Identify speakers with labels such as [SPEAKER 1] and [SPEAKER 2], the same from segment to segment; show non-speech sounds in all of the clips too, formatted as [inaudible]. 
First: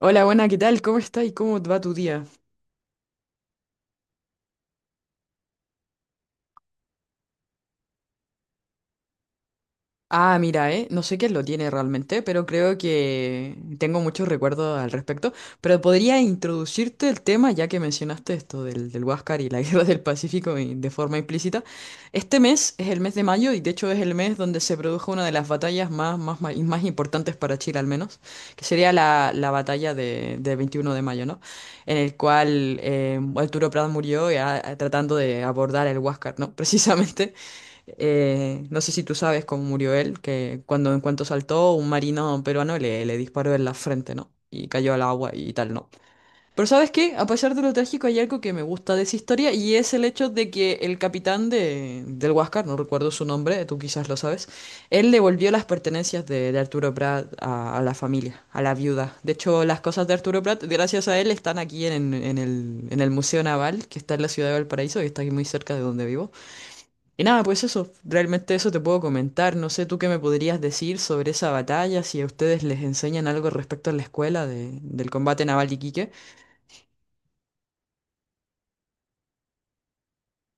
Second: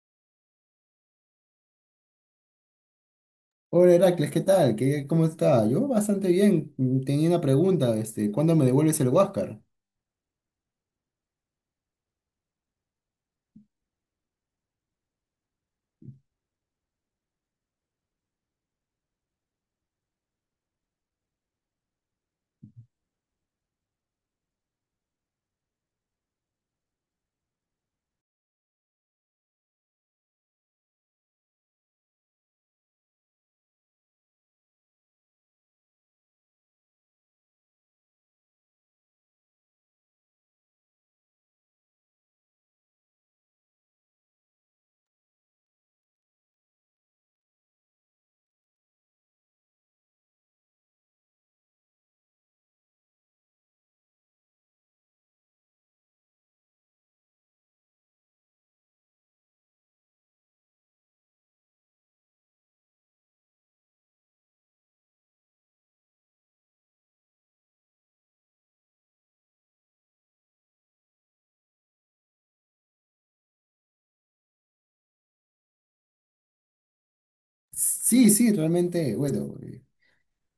[SPEAKER 1] Hola, buena, ¿qué tal? ¿Cómo estás y cómo va tu día?
[SPEAKER 2] Hola Heracles, ¿qué tal? ¿Cómo está? Yo bastante bien. Tenía una pregunta, ¿cuándo me devuelves el Huáscar?
[SPEAKER 1] Ah, mira, no sé qué lo tiene realmente, pero creo que tengo muchos recuerdos al respecto. Pero podría introducirte el tema, ya que mencionaste esto del Huáscar y la [laughs] Guerra del Pacífico de forma implícita. Este mes es el mes de mayo y de hecho es el mes donde se produjo una de las batallas más y más importantes para Chile al menos, que sería la batalla de 21 de mayo, ¿no? En el cual Arturo Prat murió tratando de abordar el Huáscar, ¿no? [laughs] Precisamente. No sé si tú sabes cómo murió él, que cuando en cuanto saltó, un marino peruano le disparó en la frente, ¿no? Y cayó al agua y tal, ¿no? Pero ¿sabes qué? A pesar de lo trágico, hay algo que me gusta de esa historia y es el hecho de que el capitán del Huáscar, no recuerdo su nombre, tú quizás lo sabes, él devolvió las pertenencias de Arturo Prat a la familia, a la viuda. De hecho, las cosas de Arturo Prat, gracias a él, están aquí en el Museo Naval, que está en la ciudad de Valparaíso, que está aquí muy cerca de donde vivo. Y nada, pues eso, realmente eso te puedo comentar. No sé tú qué me podrías decir sobre esa batalla, si a ustedes les enseñan algo respecto a la escuela del combate naval de Iquique.
[SPEAKER 2] Sí, sí, realmente, bueno,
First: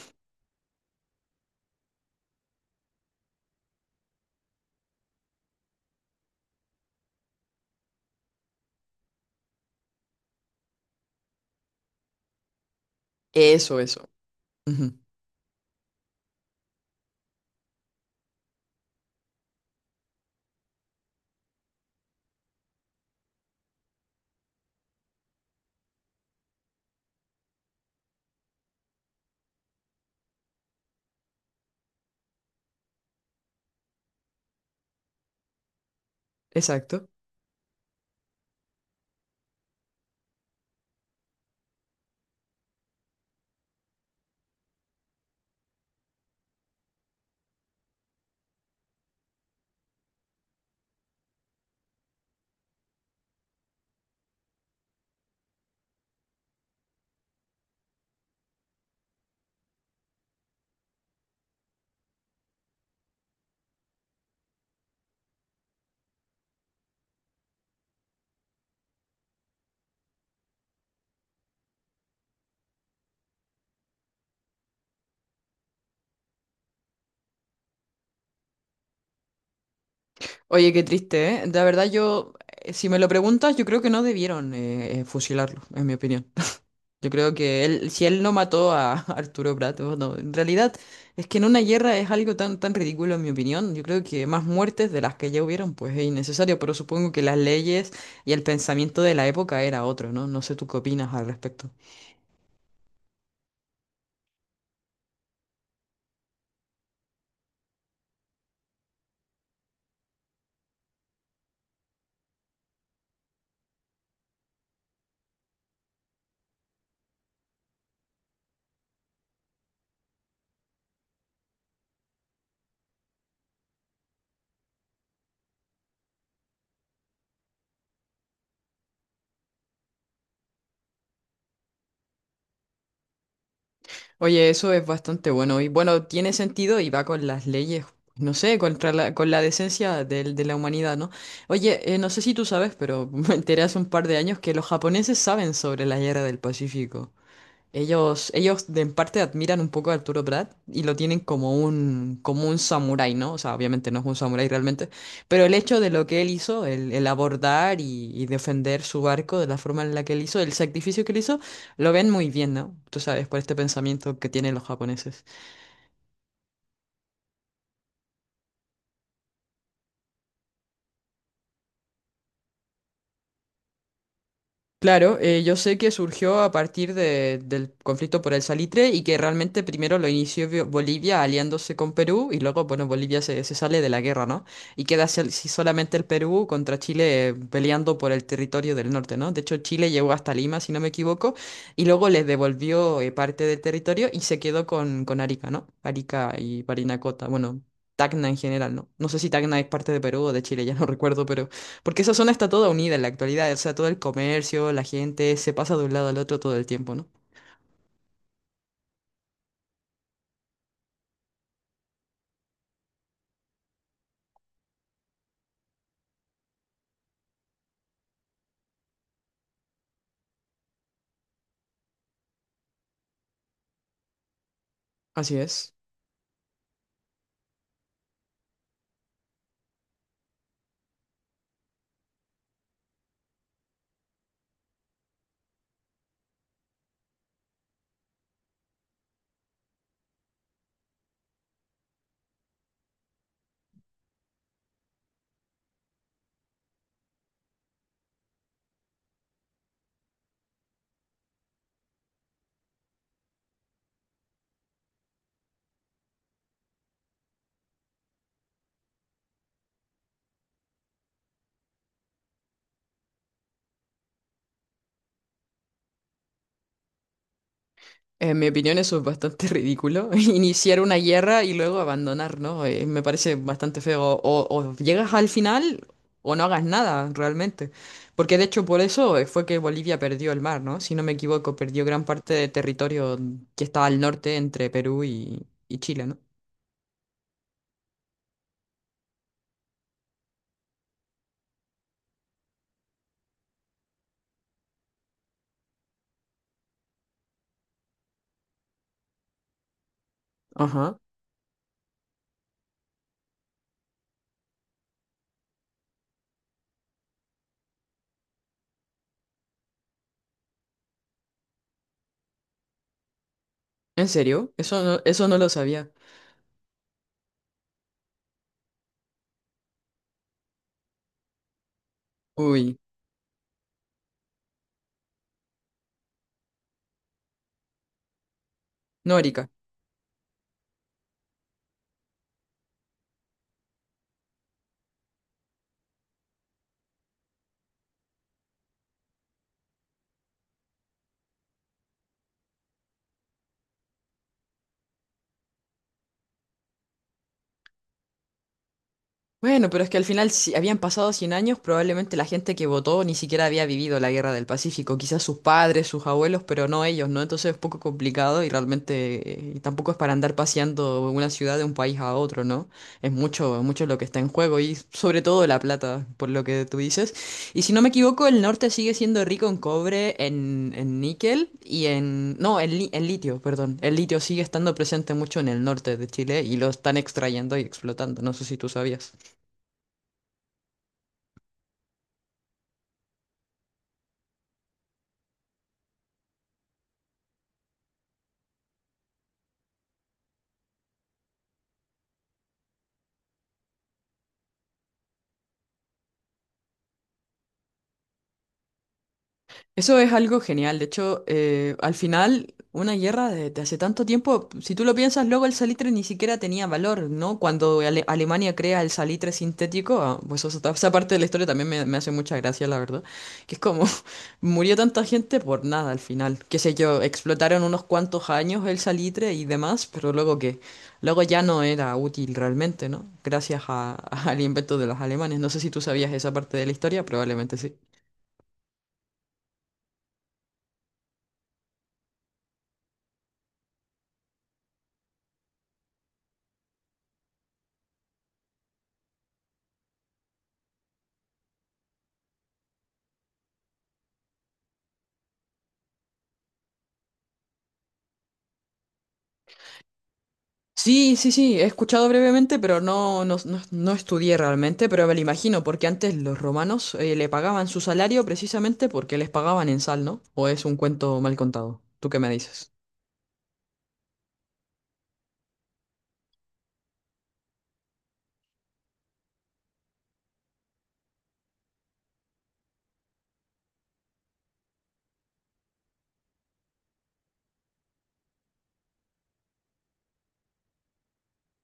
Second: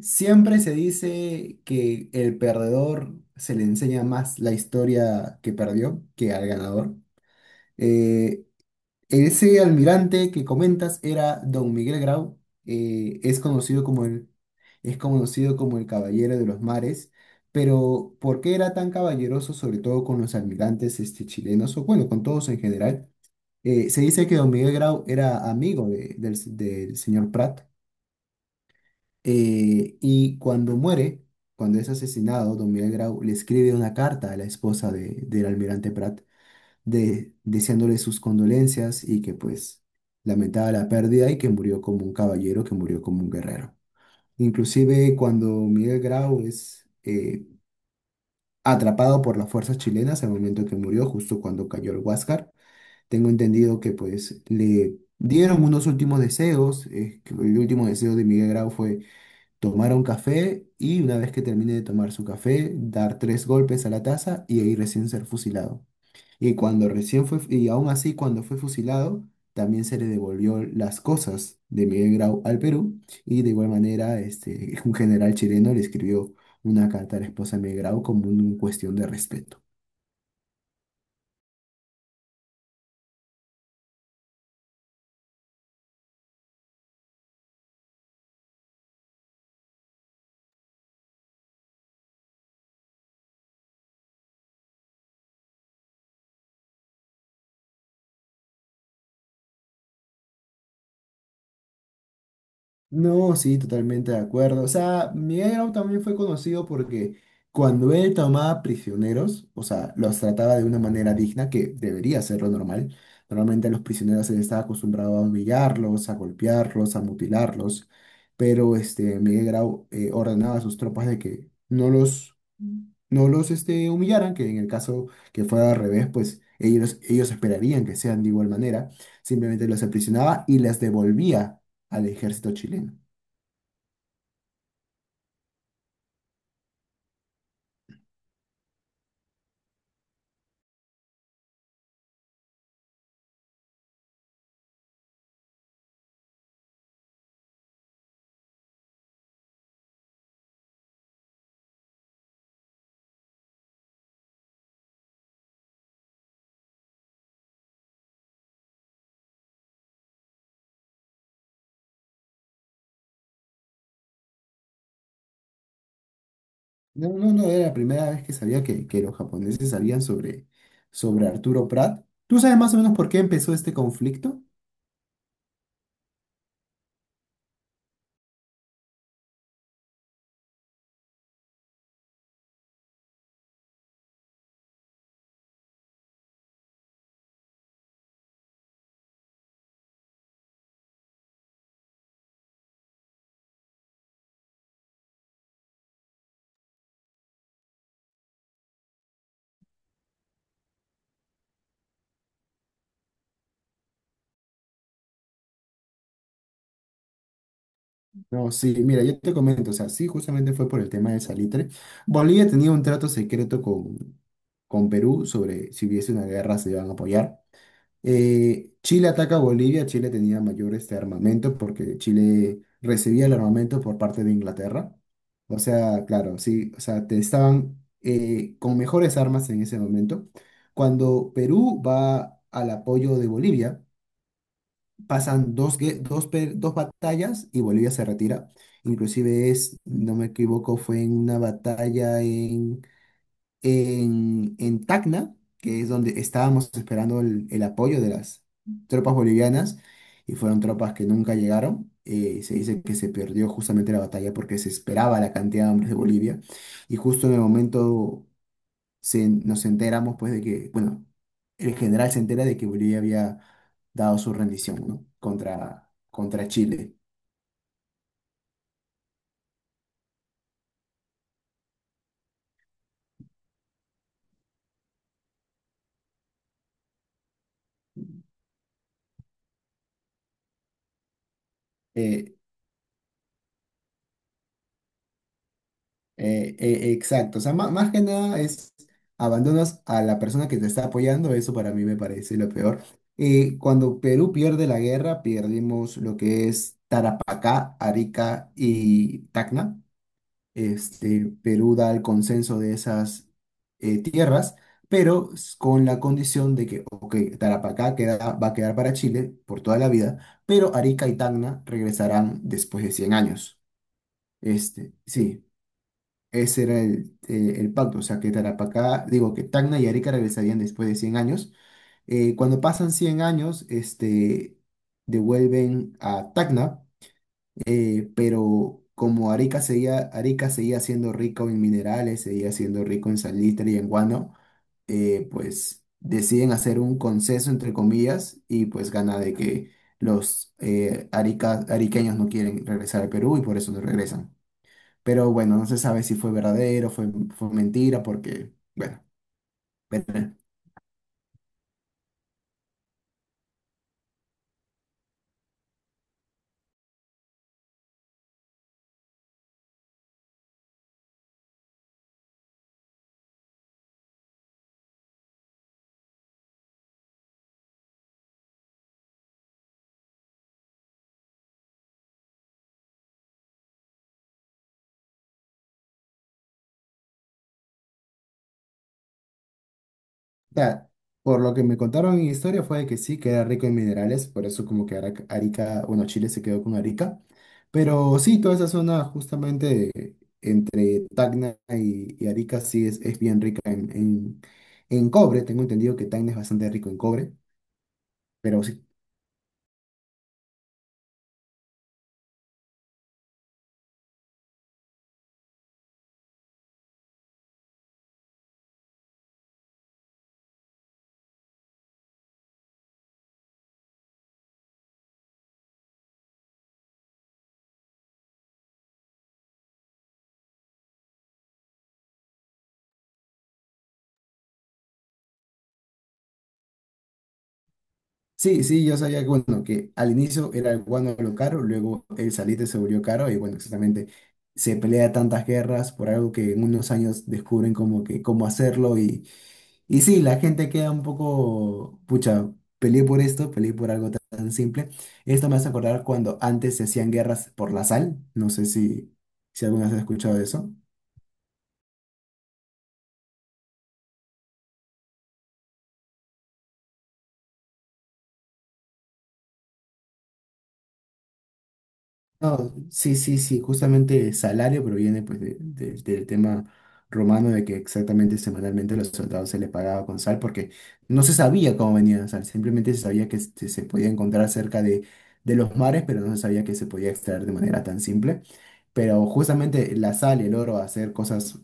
[SPEAKER 2] siempre se dice que el perdedor se le enseña más la historia que perdió que al ganador. Eh, Ese almirante que comentas era don Miguel Grau,
[SPEAKER 1] Eso, eso. Ujú.
[SPEAKER 2] es conocido como el Caballero de los Mares, pero ¿por qué era tan caballeroso, sobre todo con los almirantes chilenos, o bueno, con todos en general? Se dice que don Miguel Grau era amigo del señor Prat, y cuando muere, cuando es asesinado, don Miguel Grau le escribe una carta a la esposa del almirante Prat
[SPEAKER 1] Exacto.
[SPEAKER 2] deseándole sus condolencias y que pues lamentaba la pérdida y que murió como un caballero, que murió como un guerrero. Inclusive cuando Miguel Grau es atrapado por las fuerzas chilenas al momento que murió, justo cuando cayó el Huáscar, tengo entendido que pues le dieron unos últimos deseos, que el último deseo de Miguel Grau fue tomar un café y una vez que termine de tomar su café, dar tres golpes a la taza y ahí recién ser fusilado. Y aún así cuando fue fusilado, también se le devolvió las cosas de Miguel Grau al Perú. Y de igual manera, [laughs] un general chileno le escribió una carta a la esposa de Miguel Grau como una cuestión de respeto.
[SPEAKER 1] Oye, qué triste, ¿eh? La verdad yo, si me lo preguntas, yo creo que no debieron fusilarlo, en mi opinión. Yo creo que él, si él no mató a [laughs] Arturo Prat, oh, no, en realidad es que en una guerra es algo tan, tan ridículo en mi opinión. Yo creo que más muertes de las que ya hubieron, pues es innecesario, pero supongo que las leyes y el pensamiento de la época era otro, ¿no? No sé tú qué opinas al respecto.
[SPEAKER 2] No, sí, totalmente de acuerdo. O sea, Miguel Grau también fue conocido porque cuando él tomaba prisioneros, o sea, los trataba de una manera digna, que debería ser lo normal. Normalmente a los prisioneros se les estaba acostumbrado a humillarlos, a golpearlos, a mutilarlos, pero Miguel Grau ordenaba a sus tropas de que no los humillaran, que en el caso que fuera al revés, pues ellos esperarían que sean de igual manera. Simplemente los aprisionaba y les devolvía al ejército chileno.
[SPEAKER 1] Oye, eso es bastante bueno y bueno, tiene sentido y va con las leyes, no sé, con la decencia la humanidad, ¿no? Oye, no sé si tú sabes, pero [laughs] me enteré hace un par de años que los japoneses saben sobre la guerra del Pacífico. Ellos de en parte admiran un poco a Arturo Prat y lo tienen como un samurái, ¿no? O sea, obviamente no es un samurái realmente, pero el hecho de lo que él hizo, el abordar y defender su barco de la forma en la que él hizo, el sacrificio que él hizo, lo ven muy bien, ¿no? Tú sabes, por este pensamiento que tienen los japoneses.
[SPEAKER 2] No, no, no, era la primera vez que sabía que los japoneses sabían sobre Arturo Prat. ¿Tú sabes más o menos por qué empezó este conflicto?
[SPEAKER 1] Claro, yo sé que surgió a partir del conflicto por el salitre y que realmente primero lo inició Bolivia aliándose con Perú y luego, bueno, Bolivia se sale de la guerra, ¿no? Y queda solamente el Perú contra Chile peleando por el territorio del norte, ¿no? De hecho, Chile llegó hasta Lima, si no me equivoco, y luego les devolvió parte del territorio y se quedó con Arica, ¿no? Arica y Parinacota, bueno, Tacna en general, ¿no? No sé si Tacna es parte de Perú o de Chile, [laughs] ya no recuerdo, pero... Porque esa zona está toda unida en la actualidad, o sea, todo el comercio, la gente se pasa de un lado al otro todo el tiempo, ¿no?
[SPEAKER 2] No, sí, mira, yo te comento, o sea, sí, justamente fue por el tema del salitre. Bolivia tenía un trato secreto con Perú sobre si hubiese una guerra se iban a apoyar. Chile ataca a Bolivia, Chile tenía mayor armamento porque Chile recibía el armamento por parte de Inglaterra.
[SPEAKER 1] Así
[SPEAKER 2] O
[SPEAKER 1] es.
[SPEAKER 2] sea, claro, sí, o sea, te estaban con mejores armas en ese momento. Cuando Perú va al apoyo de Bolivia, pasan dos, gue- dos, pe- dos batallas y Bolivia se retira. Inclusive no me equivoco, fue en una batalla en Tacna, que es donde estábamos esperando el apoyo de las tropas bolivianas, y fueron tropas que nunca llegaron. Se dice que se perdió justamente la batalla porque se esperaba la cantidad de hombres de Bolivia, y justo en el momento nos enteramos pues de que, bueno, el general se entera de que Bolivia había dado su rendición, ¿no? Contra Chile.
[SPEAKER 1] En mi opinión eso es bastante ridículo, [laughs] iniciar una guerra y luego abandonar, ¿no? Me parece bastante feo. O llegas al final o no hagas nada realmente. Porque de hecho por eso fue que Bolivia perdió el mar, ¿no? Si no me equivoco, perdió gran parte
[SPEAKER 2] Eh,
[SPEAKER 1] de territorio que está al norte entre Perú y Chile, ¿no?
[SPEAKER 2] Exacto, o sea, más, que nada es abandonas a la persona que te está apoyando, eso para mí me parece lo peor. Cuando Perú pierde la guerra, perdimos lo que es Tarapacá, Arica y Tacna.
[SPEAKER 1] Ajá.
[SPEAKER 2] Perú da el consenso de esas tierras, pero con la condición de que, ok, Tarapacá queda, va a quedar para Chile por toda la vida, pero Arica y Tacna regresarán después de 100 años.
[SPEAKER 1] ¿En serio? Eso no
[SPEAKER 2] Sí,
[SPEAKER 1] lo sabía.
[SPEAKER 2] ese era el pacto, o sea, que Tarapacá, digo, que Tacna y Arica regresarían después de 100 años. Cuando
[SPEAKER 1] Uy.
[SPEAKER 2] pasan 100 años, devuelven a Tacna, pero
[SPEAKER 1] No.
[SPEAKER 2] como Arica seguía siendo rico en minerales, seguía siendo rico en salitre y en guano, pues deciden hacer un conceso, entre comillas, y pues gana de que los ariqueños no quieren regresar al Perú y por eso no regresan. Pero bueno, no se sabe si fue verdadero, fue mentira, porque, bueno,
[SPEAKER 1] Bueno, pero es que al
[SPEAKER 2] pero,
[SPEAKER 1] final, si habían pasado 100 años, probablemente la gente que votó ni siquiera había vivido la Guerra del Pacífico. Quizás sus padres, sus abuelos, pero no ellos, ¿no? Entonces es un poco complicado y realmente tampoco es para andar paseando una ciudad de un país a otro, ¿no? Es mucho, mucho lo que está en juego y sobre todo la plata, por lo que tú dices. Y si no me equivoco, el norte sigue siendo rico en cobre, en níquel y en... No, en litio, perdón. El litio sigue estando presente mucho en el norte de Chile y lo están extrayendo y explotando. No sé si tú sabías.
[SPEAKER 2] o sea, por lo que me contaron en historia fue de que sí, que era rico en minerales, por eso como que Arica, bueno, Chile se quedó con Arica. Pero sí, toda esa zona justamente entre Tacna y Arica sí es bien rica en cobre. Tengo entendido que Tacna es bastante rico en cobre, pero sí.
[SPEAKER 1] Eso es algo genial. De hecho, al final, una guerra de hace tanto tiempo, si tú lo piensas, luego el salitre ni siquiera tenía valor, ¿no? Cuando Alemania crea el salitre sintético, pues eso esa parte de la historia también me hace mucha gracia, la verdad. Que es como, [laughs] murió tanta gente por nada al final. Qué sé yo, explotaron unos cuantos años el salitre y demás, pero luego ya no era útil realmente, ¿no? Gracias [laughs] al invento de los alemanes. No sé si tú sabías esa parte de la historia, probablemente sí.
[SPEAKER 2] Sí, sí, yo sabía que, bueno, que al inicio era el guano lo caro, luego el salite se volvió caro y bueno, exactamente se pelea tantas guerras por algo que en unos años descubren como que cómo hacerlo y sí, la gente queda un poco, pucha, peleé por esto, peleé por algo tan, tan simple. Esto me hace acordar cuando antes se hacían guerras por la sal, no sé si alguna vez has escuchado de eso.
[SPEAKER 1] Sí, sí, sí, he escuchado brevemente, pero no estudié realmente, pero me lo imagino, porque antes los romanos le pagaban su salario precisamente porque les pagaban en sal, ¿no? ¿O es un cuento mal contado? ¿Tú qué me dices?
[SPEAKER 2] No, sí, sí, sí, justamente salario proviene pues del tema romano de que exactamente semanalmente a los soldados se les pagaba con sal porque no se sabía cómo venía la sal, simplemente se sabía que se podía encontrar cerca de los mares, pero no se sabía que se podía extraer de manera tan simple. Pero justamente la sal y el oro, a hacer cosas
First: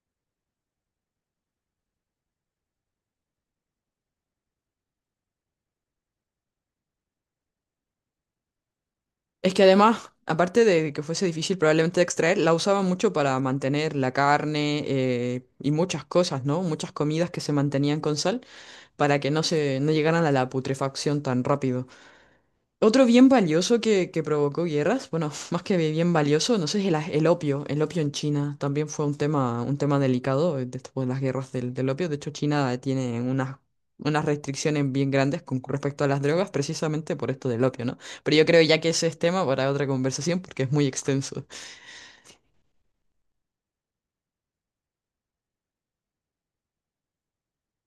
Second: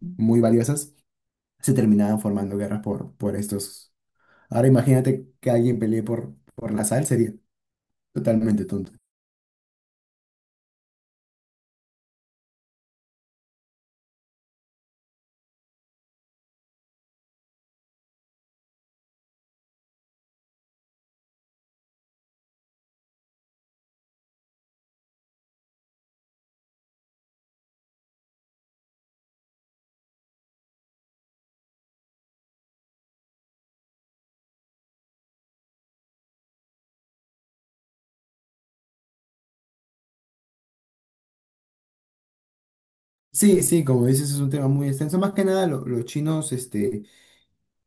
[SPEAKER 2] muy valiosas, se terminaban formando guerras por estos. Ahora imagínate que alguien pelee por la sal, sería totalmente tonto.
[SPEAKER 1] Es que además, aparte de que fuese difícil probablemente de extraer, la usaban mucho para mantener la carne y muchas cosas, ¿no? Muchas comidas que se mantenían con sal para que no se, no llegaran a la putrefacción tan rápido. Otro bien valioso que provocó guerras, bueno, [laughs] más que bien valioso, no sé, es el opio. El opio en China también fue un tema delicado después de las guerras del opio. De hecho, China tiene unas restricciones bien grandes con respecto a las drogas, precisamente por esto del opio, ¿no? Pero yo creo ya que ese es tema para otra conversación porque es muy extenso.
[SPEAKER 2] Sí, sí, como dices, es un tema muy extenso. Más que nada, los chinos,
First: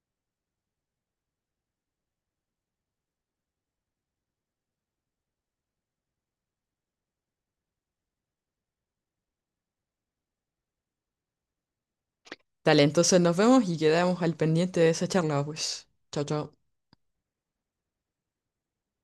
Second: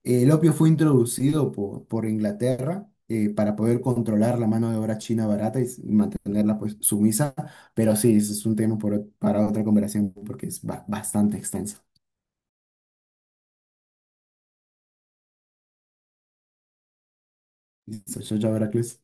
[SPEAKER 2] el opio fue introducido por Inglaterra para poder controlar la mano de obra china barata y mantenerla pues sumisa. Pero sí, ese es un tema por para otra conversación porque es bastante extenso.
[SPEAKER 1] Dale, entonces nos vemos y quedamos al pendiente de esa charla, pues. Chao, chao.
[SPEAKER 2] Listo, chao, chao, Heracles.